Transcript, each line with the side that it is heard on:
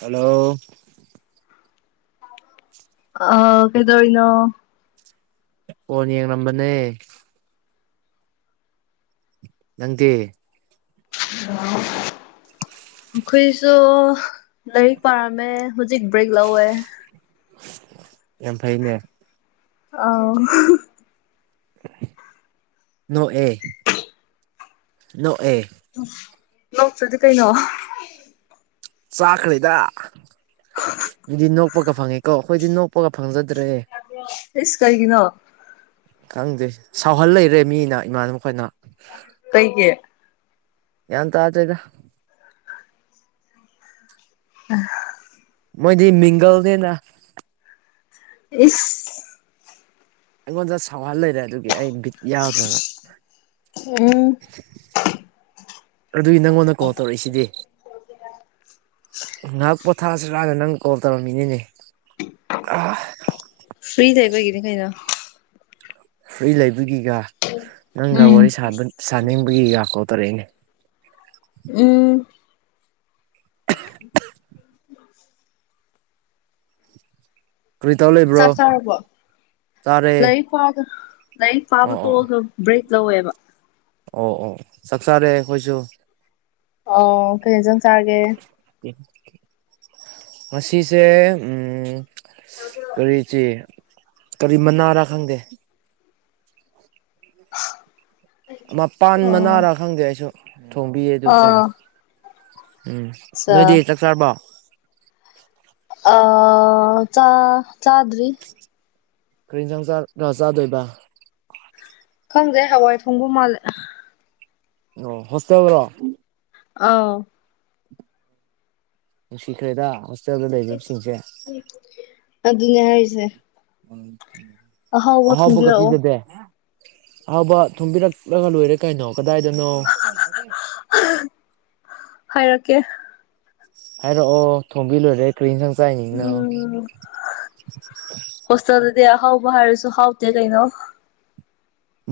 right: Hello
left: ꯑꯥ ꯀꯩꯗꯧꯔꯤꯅꯣ
right: phone ꯌꯦꯡ ꯂꯝꯕꯅꯦ ꯅꯪꯗꯤ
left: ꯑ [unintelligible] ꯑꯩꯈꯣꯏꯁꯨ ꯂꯥꯏꯔꯤꯛ ꯄꯥꯔꯝꯃꯦ ꯍꯧꯖꯤꯛ ꯕ꯭ꯔꯦꯛ ꯂꯧꯋꯦ
right: ꯌꯥꯝ ꯐꯩꯅꯦ
left: ꯑꯧ
right: ꯅꯣꯛꯑꯦ ꯅꯣꯛꯑꯦ
left: ꯅꯣꯛꯇ꯭ꯔꯗꯤ ꯀꯩꯅꯣ
right: ꯆꯥꯛꯈ꯭ꯔꯦꯗ ꯃꯤꯗꯤ ꯅꯣꯛꯄꯒ ꯐꯪꯉꯦ ꯀꯣ ꯑꯩꯈꯣꯏꯗꯤ ꯅꯣꯛꯄꯒ ꯐꯪꯖꯗ꯭ꯔꯦ
left: ꯏꯁ ꯀꯔꯤꯒꯤꯅꯣ
right: ꯈꯪꯗꯦ ꯁꯥꯎꯍꯜ ꯂꯩꯔꯦ ꯃꯤꯅ ꯏꯃꯥꯅꯕ ꯈꯣꯏꯅ
left: ꯀꯩꯒꯤ
right: ꯒꯌ꯭ꯥꯟ ꯇꯥꯗꯦꯗꯥ
left: ꯑ [unintelligible]
right: ꯃꯣꯏꯗꯤ ꯃꯤꯡꯒꯜꯅꯦꯅ
left: ꯏꯁ
right: ꯑꯩꯉꯣꯟꯗ ꯁꯥꯎꯍꯜ ꯂꯩꯔꯦ ꯑꯗꯨꯒꯤ ꯑꯩ ꯕꯤꯠ ꯌꯥꯎꯗ꯭ꯔꯕ
left: ꯎꯝ
right: ꯑꯗꯨꯏ ꯅꯪꯉꯣꯟꯗ ꯀꯣꯜ ꯇꯧꯔꯛꯏꯁꯤꯗꯤ ꯉꯥꯏꯍꯥꯛ ꯄꯣꯊꯥꯁꯤꯔꯥꯅ ꯅꯪ ꯀꯣꯜ ꯇꯧꯔꯝꯃꯤꯅꯤꯅꯦ
left: ꯐꯔꯤ ꯂꯩꯕꯒꯤꯅꯦ ꯀꯩꯅꯣ
right: ꯐꯔꯤ ꯂꯩꯕꯒꯤꯒ ꯅꯪꯒ
left: ꯎꯝ
right: ꯋꯥꯔꯤ ꯁꯥꯕ ꯁꯥꯅꯤꯡꯕꯒꯤꯒ ꯀꯣꯜ ꯇꯧꯔꯛꯏꯅꯦ
left: ꯎꯝ [unintelligible] [unintelligible]
right: ꯀꯔꯤ ꯇꯧ ꯂꯩꯕ꯭ꯔꯣ
left: ꯆꯥꯛ ꯆꯥꯔꯕꯣ
right: ꯆꯥꯔꯦ
left: ꯂꯩ ꯋꯥꯏꯗ ꯂꯥꯏꯔꯤꯛ ꯄꯥꯕ
right: ꯑꯣ ꯑꯣ
left: ꯇꯣꯛꯑꯒ ꯕ꯭ꯔꯦꯛ ꯂꯧꯋꯦꯕ
right: ꯑꯣ ꯑꯣ ꯆꯥꯛ ꯆꯥꯔꯦ ꯑꯩꯈꯣꯏꯁꯨ
left: ꯑꯧ ꯀꯩ ꯑꯦꯟꯁꯥꯡ ꯆꯥꯔꯒꯦ
right: ꯉꯁꯤꯁꯦ ꯎꯝ ꯀꯔꯤꯁꯤꯦ [unintelligible] ꯀꯔꯤ ꯃꯅꯥꯔꯥ ꯈꯪꯗꯦ ꯑꯃ ꯄꯥꯟ
left: ꯑꯣ
right: ꯃꯅꯥꯔꯥ ꯈꯪꯗꯦ ꯑꯩꯁꯨ ꯊꯣꯡꯕꯤꯌꯦ ꯑꯗꯨ ꯆꯥꯏ
left: ꯑꯥ
right: ꯎꯝ
left: ꯆꯥ
right: ꯅꯣꯏꯗꯤ ꯆꯥꯛ ꯆꯥꯔꯕꯣ
left: ꯑ ꯆꯥ ꯆꯥꯗ꯭ꯔꯤ
right: ꯀꯔꯤ ꯌꯦꯟꯁꯥꯡ ꯆꯥ ꯆꯥꯗꯣꯏꯕ
left: ꯈꯪꯗꯦ ꯍꯋꯥꯏ ꯊꯣꯡꯕ ꯃꯥꯜꯂꯦ
right: ꯎꯝ ꯍꯣꯁꯇꯦꯜ ꯔꯣ
left: ꯑꯥꯎ
right: ꯅꯨꯡꯁꯤꯈ꯭ꯔꯦꯗ ꯍꯣꯁꯇꯦꯜꯗ ꯂꯩꯕꯤꯕꯁꯤꯡꯁꯦ
left: ꯑꯗꯨꯅꯦ ꯍꯥꯏꯔꯤꯁꯦ
right: ꯎꯝ
left: ꯑꯍꯥꯎꯕ
right: ꯑꯍꯥꯎꯕꯒꯥ
left: ꯊꯣꯡꯕꯤꯔꯛꯑꯣ
right: ꯄꯤꯖꯗꯦ ꯑꯍꯥꯎꯕ ꯊꯣꯡꯕꯤꯔꯛꯂꯒ ꯂꯣꯏꯔꯦ ꯀꯩꯅꯣ ꯀꯗꯥꯏꯗꯅꯣ
left: ꯍꯥ ꯍꯥꯏꯔꯛꯀꯦ
right: ꯍꯥꯏꯔꯛꯑꯣ ꯊꯣꯡꯕꯤꯗꯣꯏꯅꯦ ꯀ꯭ꯔꯤ ꯑꯦꯟꯁꯥꯡ ꯆꯥꯏꯅꯤꯅꯣ
left: ꯍꯥ ꯍꯣꯁꯇꯦꯜꯗꯗꯤ ꯑꯍꯥꯎꯕ ꯍꯥꯏꯔꯁꯨ ꯍꯥꯎꯇꯦ ꯀꯩꯅꯣ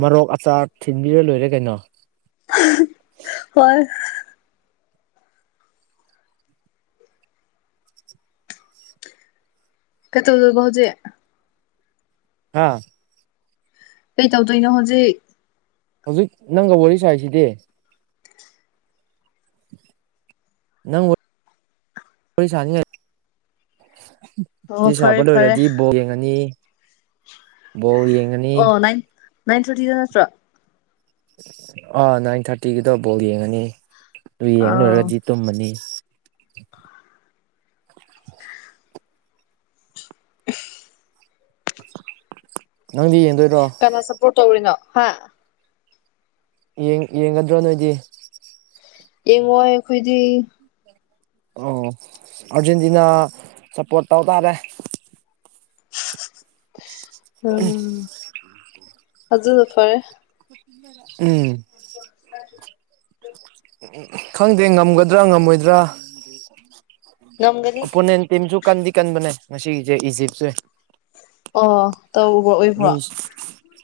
right: ꯃꯔꯣꯛ ꯑꯆꯥꯔ ꯊꯤꯟꯕꯤꯔ ꯂꯣꯏꯔꯦ ꯀꯩꯅꯣ
left: ꯍꯥ ꯍꯥ ꯍꯣꯏ ꯀꯠꯇꯧꯔꯤꯕ ꯍꯧꯖꯤꯛ
right: ꯍꯥꯥ
left: ꯀꯩ ꯇꯧꯗꯣꯏꯅꯣ ꯍꯧꯖꯤꯛ
right: ꯍꯧꯖꯤꯛ ꯅꯪꯒ ꯋꯥꯔꯤ ꯁꯥꯏꯁꯤꯗꯤ ꯅꯪ ꯁꯅꯤ
left: ꯑꯣ
right: ꯆ ꯁꯥꯕ
left: ꯐꯔꯦ ꯐꯔꯦ
right: ꯂꯣꯏꯔꯗꯤ ꯕꯣꯛ ꯌꯦꯡꯉꯅꯤ ꯕꯣ
left: ꯑꯣꯏꯟ ꯏꯟ ꯊꯔꯇꯤꯗ ꯅꯠꯇ꯭ꯔꯣ
right: ꯑꯥ ꯅꯥꯏꯟ ꯊꯥꯔꯇꯤꯒꯤꯗꯣ ꯕꯣꯜ ꯌꯦꯡꯉꯅꯤ ꯑꯗꯨ ꯌꯦꯡꯂ
left: ꯑꯥ
right: ꯂꯨꯔꯒꯗꯤ ꯇꯨꯝꯃꯅꯤ ꯅꯪꯗꯤ ꯌꯦ
left: ꯀꯅꯥ ꯁꯞꯄꯣꯔꯠ ꯇꯧꯔꯤꯅꯣ ꯍꯥ
right: ꯌꯦ ꯌꯦꯡꯒꯗ꯭ꯔꯣ ꯅꯣꯏꯗꯤ
left: ꯌꯦꯡꯉꯣꯏ ꯑꯩꯈꯣꯏꯗꯤ
right: ꯑꯣ ꯑꯥꯔꯖꯦꯟꯇꯤꯅꯥ ꯁꯞꯄꯣꯔꯠ ꯇꯧ ꯇꯥꯔꯦ [unintelligible]
left: ꯎꯝ ꯑꯗꯨꯖꯁꯨ ꯐꯔꯦ
right: ꯎꯝ ꯎ ꯈꯪꯗꯦ ꯉꯝꯒꯗ꯭ꯔꯥ ꯉꯝꯃꯣꯏꯗ꯭ꯔꯥ
left: ꯉꯝꯒꯅꯤ
right: ꯑꯣꯄꯣꯅꯦꯟ ꯇꯤꯝꯁꯨ ꯀꯟꯗꯤ ꯀꯟꯕꯅꯦ ꯉꯁꯤꯁꯦ ꯏꯖꯤꯞꯁꯦ
left: ꯑꯣ ꯇꯧꯕ꯭ꯔ ꯑꯣꯏꯕ꯭ꯔꯣ
right: ꯃꯤ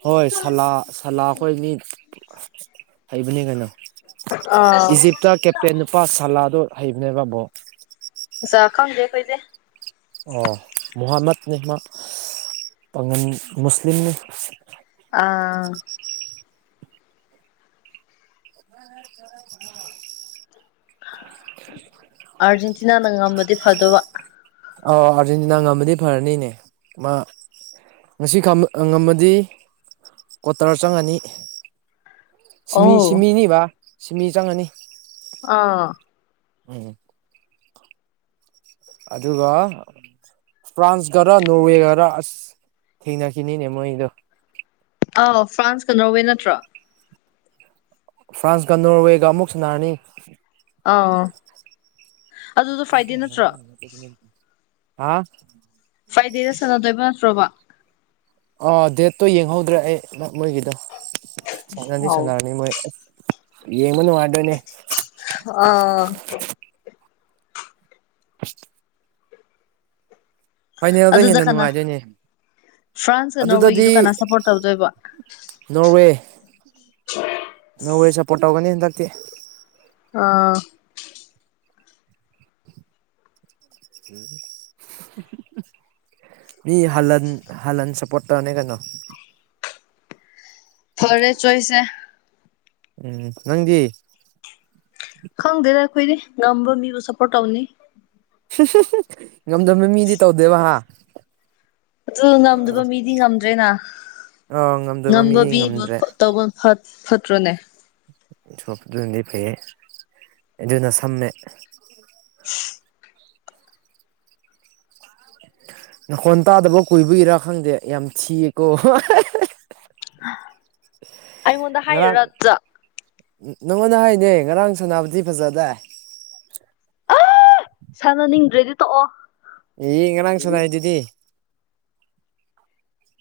right: ꯍꯣꯏ ꯁꯂꯥ ꯁꯂꯥꯈꯣꯏ ꯃꯤ ꯍꯩꯕꯅꯤ ꯀꯩꯅꯣ
left: ꯑꯥ
right: ꯏꯖꯤꯞꯇ ꯀꯦꯞꯇꯦꯟ ꯅꯨꯄꯥ ꯁꯥꯂꯥꯗꯣ ꯍꯩꯕꯅꯦꯕꯕꯣ
left: ꯆ ꯈꯪꯗꯦꯈꯣꯏꯗꯦ
right: ꯑꯣ ꯃꯣꯍꯥꯃꯠꯅꯤ ꯃꯥ ꯄꯥꯒꯟ ꯃꯨꯁꯂꯤꯝꯅꯤ
left: ꯑꯥ
right: ꯑ
left: ꯑꯥꯔꯖꯦꯟꯇꯤꯅꯥꯅ ꯉꯃꯗꯤ ꯐꯗꯕ
right: ꯑ ꯑꯥꯔꯖꯦꯟꯇꯤꯅꯥ ꯉꯝꯃꯗꯤ ꯐꯔꯅꯤꯅꯦ ꯃꯥ ꯉꯁꯤ ꯉꯝꯃꯗꯤ ꯀ꯭ꯋꯥꯇꯔ ꯆꯪꯉꯅꯤ ꯁꯤꯃꯤ
left: ꯑꯣ
right: ꯁꯤꯃꯤ ꯅꯤ ꯕ ꯁꯤꯃꯤ ꯆꯪꯉꯅꯤ
left: ꯑꯥ
right: ꯎꯝ ꯑꯗꯨꯒ ꯐ꯭ꯔꯥꯟꯁ ꯈꯔ ꯅꯣꯔꯋꯦꯒꯔ ꯑꯁ ꯊꯦꯡꯅꯈꯤꯅꯤꯅꯦ ꯃꯣꯏꯗꯣ
left: ꯑ ꯐ꯭ꯔꯥꯟꯁꯀ ꯅꯧꯋꯦ ꯅꯠꯇ꯭ꯔꯣ
right: ꯐ꯭ꯔꯥꯟꯁꯀ ꯅꯣꯔꯋꯦꯒ ꯑꯃꯨꯛ ꯁꯥꯟꯅꯔꯅꯤ
left: ꯑꯥ ꯑꯗꯨꯗꯣ ꯐ꯭ꯔꯥꯏꯗꯦ ꯅꯠꯇ꯭ꯔꯣ
right: [unintelligible]
left: ꯐ꯭ꯔꯥꯏꯗꯦꯗ ꯁꯥꯟꯅꯗꯣꯏꯕ ꯅꯠꯇ꯭ꯔꯣꯕ
right: ꯑꯥ ꯗꯦꯠꯇꯣ ꯌꯦꯡꯍꯧꯗ꯭ꯔꯦ ꯑꯩ ꯃꯣꯏꯒꯤꯗꯣ ꯁꯅꯗꯤ
left: ꯑꯥꯎ
right: ꯁꯥꯟꯅꯔꯅꯤ ꯃꯣꯏ ꯌꯦꯃꯅ ꯃꯥꯣꯅꯦ
left: ꯑꯥ
right: ꯑꯁ ꯐꯥꯏꯅꯦꯜꯗ
left: ꯑꯗꯨꯗ
right: ꯍꯦꯟꯅ
left: ꯀꯅꯥ
right: ꯅꯨꯡꯉꯥꯏꯗꯣꯏꯅꯦ
left: ꯐ꯭ꯔꯥꯟꯁꯀ
right: ꯑꯗꯨꯗꯗꯤ
left: ꯅꯣꯔꯋꯦꯒꯤꯗꯣ ꯀꯅꯥ ꯁꯞꯄꯣꯔꯠ ꯇꯧꯗꯣꯏꯕ
right: ꯅꯣꯔꯋꯦ ꯅꯣꯔꯋꯦ ꯁꯞꯄꯣꯔꯠ ꯇꯧꯒꯅꯤ ꯍꯟꯗꯛꯇꯤ
left: ꯑꯥ
right: ꯃꯤ ꯍꯜꯍꯟ ꯍꯜꯍꯟ ꯁꯞꯄꯣꯔꯠ ꯇꯧꯔꯅꯦ ꯀꯩꯅꯣ
left: ꯐꯔꯦ ꯆꯣꯏꯁꯦ
right: ꯎꯝ ꯅꯪꯗꯤ
left: ꯈꯪꯗꯦꯗ ꯑꯩꯈꯣꯏꯗꯤ ꯉꯝꯕ ꯃꯤꯕꯨ ꯁꯞꯄꯣꯔꯠ ꯇꯧꯅꯤ
right: ꯉꯝꯗꯝꯃꯦ ꯃꯤꯗꯤ ꯇꯧꯗꯦꯕ ꯍꯥ
left: ꯑꯗꯨ ꯉꯝꯗꯕ ꯃꯤꯗꯤ ꯉꯝꯗ꯭ꯔꯦꯅ
right: ꯑꯥ ꯉꯝꯗꯕ ꯃꯤ
left: ꯉꯝꯕ ꯃꯤꯕꯨ
right: ꯉꯝꯗ꯭ꯔꯦ
left: ꯇꯧꯕ ꯍꯠ ꯐꯠꯇ꯭ꯔꯣꯅꯦ?
right: ꯁꯞ ꯗꯨꯅꯗꯤ ꯐꯩꯌꯦ ꯑꯗꯨꯅ ꯁꯝꯃꯦ꯫
left: [unintelligible]
right: ꯅꯥꯈꯣꯟ ꯇꯥꯗꯕ ꯀꯨꯏꯕꯒꯤꯔꯥ ꯈꯪꯗꯦ ꯌꯥꯝ ꯊꯤꯌꯦꯀꯣ [unintelligible]
left: ꯑꯩꯉꯣꯟꯗ
right: ꯉꯔꯥꯡ
left: ꯍꯥꯏꯔꯤꯔꯗ
right: ꯅꯪꯉꯣꯟꯗ ꯍꯥꯏꯅꯦ ꯉꯔꯥꯡ ꯁꯅꯥꯕꯗꯤ ꯐꯖꯗꯥꯏ꯫
left: ꯁꯥꯟꯅꯅꯤꯡꯗ꯭ꯔꯦꯗꯤ ꯇꯣꯛꯑꯣ꯫
right: ꯑꯦ ꯉꯔꯥꯡꯁꯅꯥꯏ ꯗꯨꯗꯤ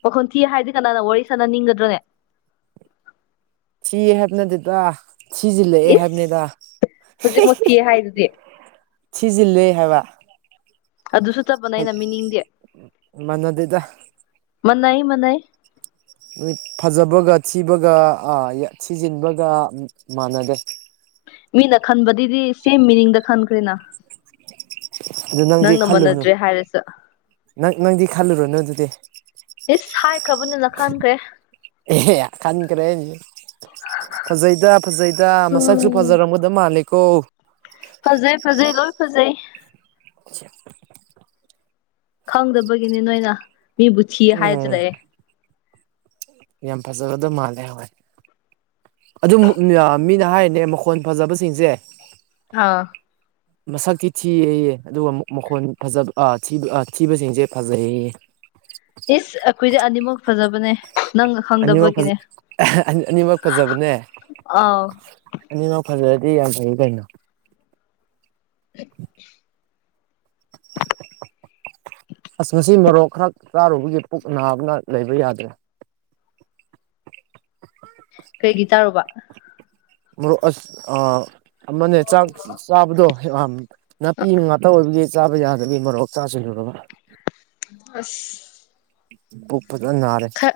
left: ꯃꯈꯣꯟ ꯊꯤ ꯍꯥꯏꯗꯤ ꯀꯅꯥꯅ ꯋꯥꯔꯤ ꯁꯥꯟꯅꯅꯤꯡꯒꯗ꯭ꯔꯅꯦ꯫
right: ꯊꯤ ꯍꯥꯏꯕ ꯅꯠꯇꯦꯗ꯫ ꯊꯤꯖꯤꯜꯂꯑꯦ
left: ꯏꯁ
right: ꯍꯥꯏꯕꯅꯦꯗ
left: ꯍꯧꯖꯤꯛꯃꯛ ꯊꯤ ꯍꯥꯏꯗꯨꯗꯤ
right: ꯊꯤꯖꯤꯜꯂꯦ ꯍꯥꯏꯕ
left: ꯑꯗꯨꯁꯨ ꯆꯞꯃꯥꯅꯩꯅ ꯃꯤꯅꯤꯡꯗꯤ
right: ꯃꯥꯟꯅꯗꯦꯗ
left: ꯃꯅꯩ ꯃꯅꯩ
right: ꯑꯣꯏ ꯐꯖꯕꯒ ꯊꯤꯕꯒ ꯑ ꯌ ꯊꯤꯖꯤꯟꯕꯒ ꯃꯥꯟꯅꯗꯦ
left: ꯃꯤꯅ ꯈꯟꯕꯗꯤꯗꯤ ꯁꯤ ꯃꯤꯅꯤꯡꯗ ꯈꯟꯈ꯭ꯔꯦꯅ꯫
right: ꯑꯗꯨ ꯅꯪꯗꯤ
left: ꯅꯪꯅ
right: ꯈꯜꯂꯨꯅꯨ
left: ꯃꯥꯟꯅꯗ꯭ꯔꯦ ꯍꯥꯏꯔꯁꯨ
right: ꯅꯪ ꯅꯪꯗꯤ ꯈꯜꯂꯨꯔꯅꯨ ꯑꯗꯨꯗꯤ꯫
left: ꯏꯁ ꯍꯥꯏꯈ꯭ꯔꯕꯅꯤꯅ ꯈꯟꯈ꯭ꯔꯦ
right: ꯑꯦꯌꯥ ꯈꯟꯈ꯭ꯔꯦꯅꯦ ꯐꯖꯩꯗ ꯐꯖꯩꯗ ꯃꯁꯛꯁꯨ ꯐꯖꯔꯝꯒꯗꯃ ꯃꯥꯜꯂꯦꯀꯣ
left: ꯐꯖꯩ ꯐꯖꯩ ꯂꯣꯏ ꯐꯖꯩ
right: [unintelligible]
left: ꯈꯪꯗꯕꯒꯤꯅꯤ ꯅꯣꯏꯅ ꯃꯤꯕꯨ ꯊꯤꯌꯦ
right: ꯎꯝ
left: ꯍꯥꯏꯗꯂꯩꯑꯦ
right: ꯌꯥꯝ ꯐꯖꯕꯗ ꯃꯥꯜꯂꯦ ꯍꯣꯏ ꯑꯗꯨꯝ ꯃꯨꯛ ꯃꯤꯌ ꯃꯤꯅ ꯍꯥꯏꯔꯤꯅꯦ ꯃꯈꯣꯟ ꯐꯖꯕꯁꯤꯡꯁꯦ
left: ꯑꯥ
right: [inaudible] ꯃꯁꯛꯇꯤ ꯊꯤꯌꯦꯌꯦ ꯑꯗꯨꯒ ꯃꯈꯣꯟ ꯐꯖꯕ ꯑ ꯊꯤꯕ ꯑ ꯊꯤꯕꯁꯤꯡꯁꯦ ꯐꯖꯩꯌꯦꯌꯦ
left: ꯏꯁ ꯑꯩꯈꯣꯏꯗꯤ ꯑꯅꯤꯃꯛ ꯐꯖꯕꯅꯦ ꯅꯪꯅ
right: ꯑꯅꯤꯃꯛ ꯐꯖ
left: ꯈꯪꯗꯕꯒꯤꯅꯦ
right: ꯑꯍ ꯑꯅꯤꯃꯛ ꯐꯖꯕꯅꯦ
left: ꯑꯥꯎ
right: ꯑꯅꯤꯃꯛ ꯐꯖꯔꯗꯤ ꯌꯥꯝ ꯐꯩ ꯀꯩꯅꯣ
left: [unintelligible] [inaudible]
right: ꯑꯁ ꯉꯁꯤ ꯃꯔꯣꯛ ꯈꯔ ꯆꯥꯔꯨꯕꯒꯤ ꯄꯨꯛ ꯅꯥꯕꯅ ꯂꯩꯕ ꯌꯥꯗ꯭ꯔꯦ
left: ꯀꯩꯒꯤ ꯆꯥꯔꯨꯕ
right: ꯃꯔꯣꯛ ꯑꯁ ꯑ ꯑꯃꯅꯦ ꯆꯥꯛ ꯆꯥꯕꯗꯣ ꯑꯥꯝ ꯅꯥꯄꯤ ꯉꯥꯛꯇ ꯑꯣꯏꯕꯒꯤ ꯆꯥꯕ ꯌꯥꯗꯕꯩ ꯃꯔꯣꯛ ꯆꯥꯁꯤꯜꯂꯨꯔꯕ
left: ꯑꯁ
right: ꯄꯨꯛ ꯐꯖꯟ ꯅꯥꯔꯦ
left: ꯑ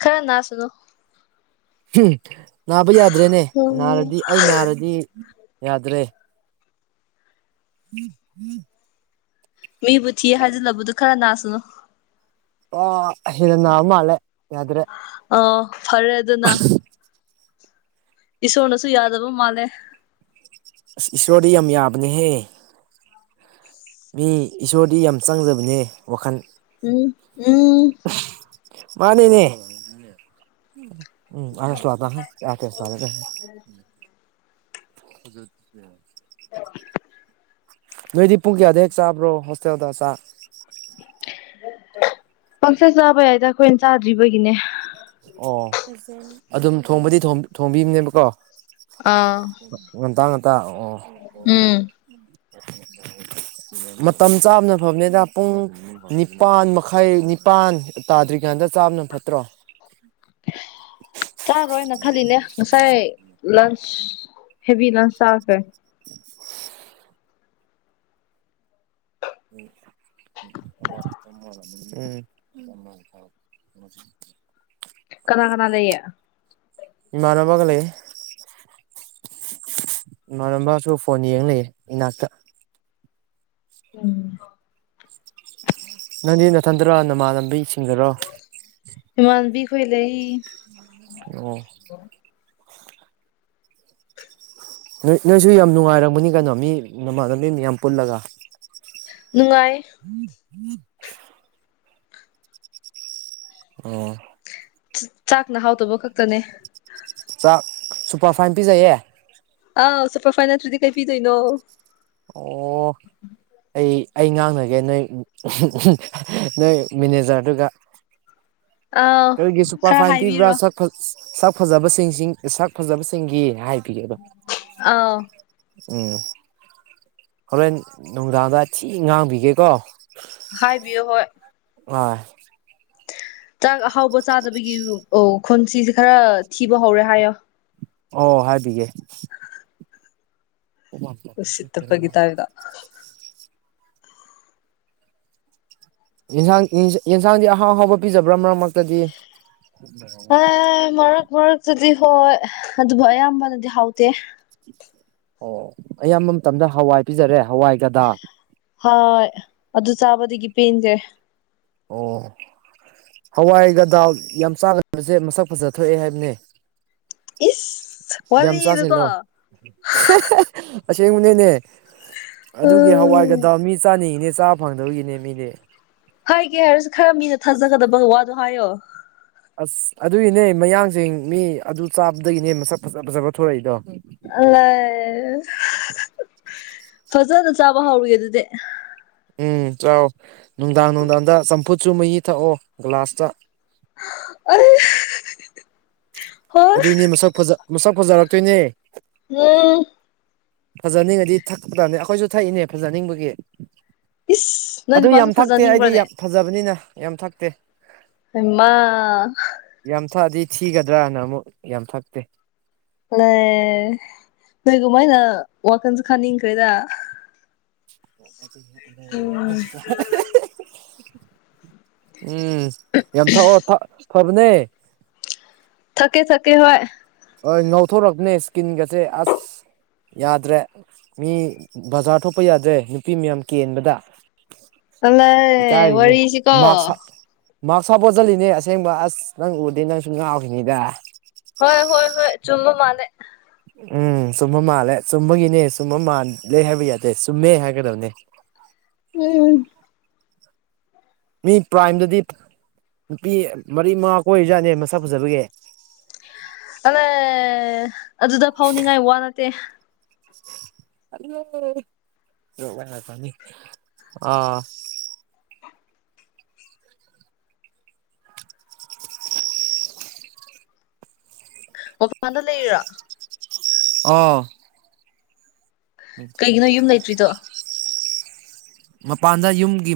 left: ꯈꯔ ꯅꯥꯁꯅꯣ
right: ꯍꯝ ꯅꯥꯕ ꯌꯥꯗ꯭ꯔꯦꯅꯦ ꯅꯥꯔꯗꯤ ꯑꯩ ꯅꯥꯔꯗꯤ ꯌꯥꯗ꯭ꯔꯦ [unintelligible]
left: ꯃꯤꯕꯨ ꯊꯤ ꯍꯥꯏꯖꯤꯜꯂꯕꯗꯨ ꯈꯔ ꯅꯥꯁꯅꯨ
right: ꯑꯣ ꯍꯦꯟꯅ ꯅꯥ ꯃꯥꯜꯂꯦ ꯌꯥꯗ꯭ꯔꯦ
left: ꯑ ꯐꯔꯦ ꯑꯗꯨꯅ ꯏꯁꯣꯔꯅꯁꯨ ꯌꯥꯗꯕ ꯃꯥꯜꯂꯦ
right: ꯑꯁ ꯏꯁꯣꯔꯗꯤ ꯌꯥꯝ ꯌꯥꯕꯅꯦꯍꯦ ꯃꯤ ꯏꯁꯣꯔꯗꯤ ꯌꯥꯝ ꯆꯪꯖꯕꯅꯦ ꯋꯥꯈꯟ
left: ꯎꯝ ꯎꯝ
right: ꯃꯥꯅꯤꯅꯦ ꯎꯝ [unintelligible]
left: [unintelligible]
right: [unintelligible] ꯅꯣꯏꯗꯤ ꯄꯨꯡ ꯀꯌꯥꯗꯩ ꯆꯥꯕ꯭ꯔꯣ ꯍꯣꯁꯇꯦꯜꯗ ꯆ
left: ꯄꯪꯆꯥ ꯆꯥꯕ ꯌꯥꯏꯗ ꯑꯩꯈꯣꯏꯅ ꯆꯥꯗ꯭ꯔꯤꯕꯒꯤꯅꯦ
right: ꯑꯣ ꯑꯗꯨꯝ ꯊꯣꯡꯕꯗꯤꯊꯣꯝ ꯊꯣꯝꯕꯤꯅꯦꯕꯀꯣ
left: ꯑꯥ
right: ꯉꯟꯇꯥ ꯉꯟꯇꯥ ꯑꯣ
left: ꯎꯝ
right: ꯃꯇꯝ ꯆꯥꯝꯅ ꯐꯕꯅꯦꯗ ꯄꯨꯡ ꯅꯤꯄꯥꯥꯟ ꯃꯈꯥꯏ ꯅꯤꯄꯥꯟ ꯇꯥꯗ꯭ꯔꯤꯀꯥꯟꯗ ꯆꯥꯕꯅ ꯐꯠꯇ꯭ꯔꯣ [inaudible]
left: ꯆꯥꯔꯣꯏꯅ ꯈꯜꯂꯤꯅꯦ ꯉꯁꯥꯏ ꯂꯟꯁ ꯍꯦꯕꯤ ꯂꯟꯁ ꯆꯥꯈꯔꯦ
right: [unintelligible]
left: ꯀꯅꯥ ꯀꯅꯥ ꯂꯩ
right: ꯏꯥꯟꯕꯥꯒ ꯂꯩꯦ ꯏꯃꯝꯕꯁꯨ ꯐꯣꯟ ꯌꯦꯡ ꯂꯩꯑꯦ ꯏꯅꯥꯛꯇ
left: ꯎꯝ
right: ꯅꯪꯗꯤ ꯅꯥꯊꯟꯗꯔꯣ ꯅꯃꯥꯟ ꯂꯝꯕꯤ ꯁꯤꯡꯗꯔꯣ
left: ꯏꯃꯥꯟꯕꯤꯈꯣꯏ ꯂꯩ
right: ꯑꯣ ꯅꯣꯏ ꯅꯣꯏꯁꯨ ꯌꯥꯝ ꯅꯨꯡꯉꯥꯏꯔꯝꯝꯕꯅꯤ ꯀꯩꯅꯣ ꯃꯤ ꯅꯃꯗ ꯃꯤ ꯃ ꯌꯥꯝ ꯄꯨꯜꯂꯒ
left: ꯅꯨꯡꯉꯥꯏ
right: ꯎꯝ ꯎꯝ ꯑꯣ
left: ꯆꯥꯛꯅ ꯍꯥꯎꯗꯕ ꯈꯛꯇꯅꯦ
right: ꯆꯥꯛ ꯁꯨꯄꯔ ꯐꯥꯏꯟ ꯄꯤꯖꯩꯌꯦ
left: ꯑꯥ ꯁꯨꯄꯔ ꯐꯥꯏꯟ ꯅꯠꯇ꯭ꯔꯗꯤ ꯀꯩ ꯄꯤꯗꯣꯏꯅꯣ
right: ꯑꯣ ꯑꯩ ꯑꯩ ꯉꯥꯡꯅꯒꯦ ꯅꯣꯏ ꯅꯣꯏ ꯃꯦꯅꯦꯖꯔꯗꯨꯒ
left: ꯑꯥꯎ
right: ꯀꯔꯤꯒꯤ ꯁꯨꯄꯔ
left: ꯈꯔ
right: ꯐꯥꯏꯟ ꯄꯤꯕ꯭ꯔꯥ
left: ꯍꯥꯏꯕꯤꯔꯣ
right: ꯁꯛ ꯁꯛ ꯐꯖꯕꯁꯤꯡ ꯁꯛ ꯐꯖꯕꯁꯤꯡꯒꯤ ꯍꯥꯏꯕꯤꯒꯦ ꯑꯗꯣ
left: ꯑꯥ
right: ꯎꯝ ꯍꯣꯔꯦꯟ ꯅꯨꯡꯗꯥꯡꯗ ꯊꯤ ꯉꯥꯡꯕꯤꯒꯦꯀꯣ
left: ꯍꯥꯏꯕꯤꯌꯨ ꯍꯣꯏ
right: ꯑ
left: ꯆꯥꯛ ꯑꯍꯥꯎꯕ ꯆꯥꯗꯕꯒꯤ ꯑꯣ ꯈꯨꯟꯁꯤꯁꯦ ꯈꯔ ꯊꯤꯕ ꯍꯧꯔꯦ ꯍꯥꯏꯌꯣ
right: ꯑꯣ ꯍꯥꯏꯒ
left: ꯎꯁꯤꯠꯇ ꯒꯤꯇꯥ ꯏꯗ
right: ꯌꯦꯟꯁꯥꯡ ꯌꯦꯟꯁꯥꯡꯗꯤ ꯑꯍꯥꯎ ꯑꯍꯥꯎꯕ ꯄꯤꯖꯕ꯭ꯔꯥ ꯃꯔꯛ ꯃꯔꯛꯇꯗꯤ
left: ꯑꯦ ꯃꯔꯛ ꯃꯔꯛꯇꯗꯤ ꯍꯣꯏ ꯑꯗꯨꯕꯨ ꯑꯌꯥꯝꯕꯅꯗꯤ ꯍꯥꯎꯇꯦ
right: ꯑꯣ ꯑꯌꯥꯝꯕ ꯃꯇꯝꯗ ꯍꯋꯥꯏ ꯄꯤꯖꯔꯦ ꯍꯋꯥꯏꯒꯗꯥ
left: ꯍꯣꯏ ꯑꯗꯨ ꯆꯥꯕꯗꯒꯤ ꯄꯦꯟꯁꯦ
right: ꯑꯣ ꯍꯋꯥꯏꯒꯗꯥꯜ ꯌꯥꯝ ꯆꯥꯒꯗꯕꯁꯦ ꯃꯁꯛ ꯐꯖ ꯊꯣꯛꯑꯦ ꯍꯥꯏꯕꯅꯦ
left: ꯏꯁ
right: ꯦꯝꯆꯥꯁꯦꯂꯣ
left: ꯋꯥꯔꯤꯗꯨꯀꯣ
right: ꯑꯁꯤꯁ ꯃꯅꯅꯦ ꯑꯗꯨꯒꯤ
left: ꯎꯝ
right: ꯍꯋꯥꯏꯒꯗ ꯃꯤ ꯆꯥꯅꯤꯡꯉꯤꯅꯦ ꯆꯥꯕ ꯐꯪꯗꯧꯒꯤꯅꯦ ꯃꯤꯅꯦ
left: ꯍꯥꯏꯒꯦ ꯍꯥꯏꯔꯁꯨ ꯈꯔ ꯃꯤꯅ ꯊꯥꯖꯒꯗꯕꯒꯤ ꯋꯥꯗꯣ ꯍꯥꯏꯌꯣ
right: ꯑꯁ ꯑꯗꯨꯒꯤꯅꯦ ꯃꯌꯥꯡꯁꯦ ꯃꯤ ꯑꯗꯨ ꯆꯥꯕꯗꯒꯤꯅꯦ ꯃꯁ ꯐꯖ ꯐꯖꯕ ꯊꯣꯔꯛꯏꯗꯣ
left: ꯂ ꯐꯖꯅ ꯆꯥꯕ ꯍꯧꯔꯤ ꯑꯗꯨꯗꯤ
right: ꯎꯝ ꯆꯥꯎ ꯅꯨꯡꯗꯥꯡ ꯅꯨꯡꯗꯥꯡꯗ ꯆꯝꯐꯨꯠꯁꯨ ꯃꯍꯤ ꯊꯛꯑꯣ ꯒ꯭ꯂꯥꯁꯇ
left: ꯑ
right: ꯑꯗꯨꯏꯅꯦ ꯃꯁꯛ ꯃꯁꯛ ꯐꯖꯔꯛꯇꯣꯏꯅꯦ
left: ꯎꯝ
right: ꯐꯖꯅꯤꯡꯉꯗꯤ ꯊꯛꯄꯇꯥꯕꯅꯦ ꯑꯩꯈꯣꯏꯁꯨ ꯊꯛꯏꯅꯦ ꯐꯖꯅꯤꯡꯕꯒꯤ
left: ꯏꯁ ꯅꯣꯏ
right: ꯑꯗꯨ
left: ꯅꯨꯄꯥꯁꯨ
right: ꯌꯥꯝ ꯊꯛꯇꯦ ꯑꯩꯗꯤ
left: ꯐꯖꯅꯤꯡꯕ꯭ꯔꯅꯦ
right: ꯌꯥꯝ ꯐꯖꯕꯅꯤꯅ ꯌꯥꯝ ꯊꯛꯇꯦ
left: ꯍꯩꯃꯥ
right: ꯌꯥꯝ ꯊꯛꯑꯗꯤ ꯊꯤꯒꯗ꯭ꯔꯥꯅ ꯑꯃꯨꯛ ꯌꯥꯝ ꯊꯛꯇꯦ
left: ꯑꯦ ꯅꯣꯏꯒꯨꯝꯃꯥꯏꯅ ꯋꯥꯈꯟꯁꯦ ꯈꯟꯅꯤꯡꯈ꯭ꯔꯦꯗ
right: ꯍꯦꯍꯦ
left: ꯎꯝ
right: [unintelligible] ꯎꯝ ꯌꯥꯝ ꯊꯛꯑꯣ ꯐꯕꯅꯦ
left: ꯊꯛꯀꯦ ꯊꯛꯀꯦ ꯍꯣꯏ
right: ꯍꯣꯏ ꯉꯧꯊꯣꯔꯛꯄꯅꯦ ꯁ꯭ꯀꯤꯟꯒꯁꯦ ꯑꯁ ꯌꯥꯗ꯭ꯔꯦ ꯃꯤ ꯕꯖꯥꯔ ꯊꯣꯛꯄ ꯌꯥꯗ꯭ꯔꯦ ꯅꯨꯄꯤ ꯃꯌꯥꯝ ꯀꯦꯟꯕꯗ
left: ꯑꯂꯦ
right: ꯏꯀꯥꯏꯔꯤꯅꯦ
left: ꯋꯥꯔꯤꯁꯤꯀꯣ
right: ꯃꯥꯥꯛꯁ ꯃꯥꯛꯁ ꯍꯥꯞꯄꯒ ꯆꯠꯂꯤꯅꯦ ꯑꯁꯦꯡꯕ ꯑꯁ ꯅꯪ ꯎꯗꯤ ꯅꯪꯁꯨ ꯉꯥꯎꯈꯤꯅꯤꯗ
left: ꯍꯣꯏ ꯍꯣꯏ ꯍꯣꯏ ꯆꯨꯝꯕ ꯃꯥꯜꯂꯦ
right: ꯎꯝ ꯆꯨꯝꯕ ꯃꯥꯜꯂꯦ ꯆꯨꯝꯕꯒꯤꯅꯦ ꯆꯨꯝꯕ ꯃꯥꯜꯂꯦ ꯍꯥꯏꯕ ꯌꯥꯗꯦ ꯆꯨꯝꯃꯦ ꯍꯥꯏꯒꯗꯕꯅꯦ
left: ꯎꯝ
right: ꯃꯤ ꯄ꯭ꯔꯥꯏꯝꯗꯗꯤ ꯅꯨꯄꯤ ꯃꯔꯤ ꯃꯉꯥ ꯀꯣꯏꯔꯤꯖꯥꯠꯅꯦ ꯃꯁꯛ ꯐꯖꯕꯒꯤ
left: ꯑꯂꯦ ꯑꯗꯨꯗ ꯐꯥꯎꯅꯤꯡꯉꯥꯏ ꯋꯥ ꯅꯠꯇꯦ
right: [inaudible] ꯍꯜꯂ ꯑꯥ [inaudible]
left: ꯃꯄꯥꯟꯗ ꯂꯩꯔꯤꯔꯣ
right: ꯑꯥ
left: ꯀꯩꯒꯤꯅꯣ ꯌꯨꯝ ꯂꯩꯇ꯭ꯔꯤꯗꯣ
right: ꯃꯄꯥꯟꯗ ꯌꯨꯝꯒꯤ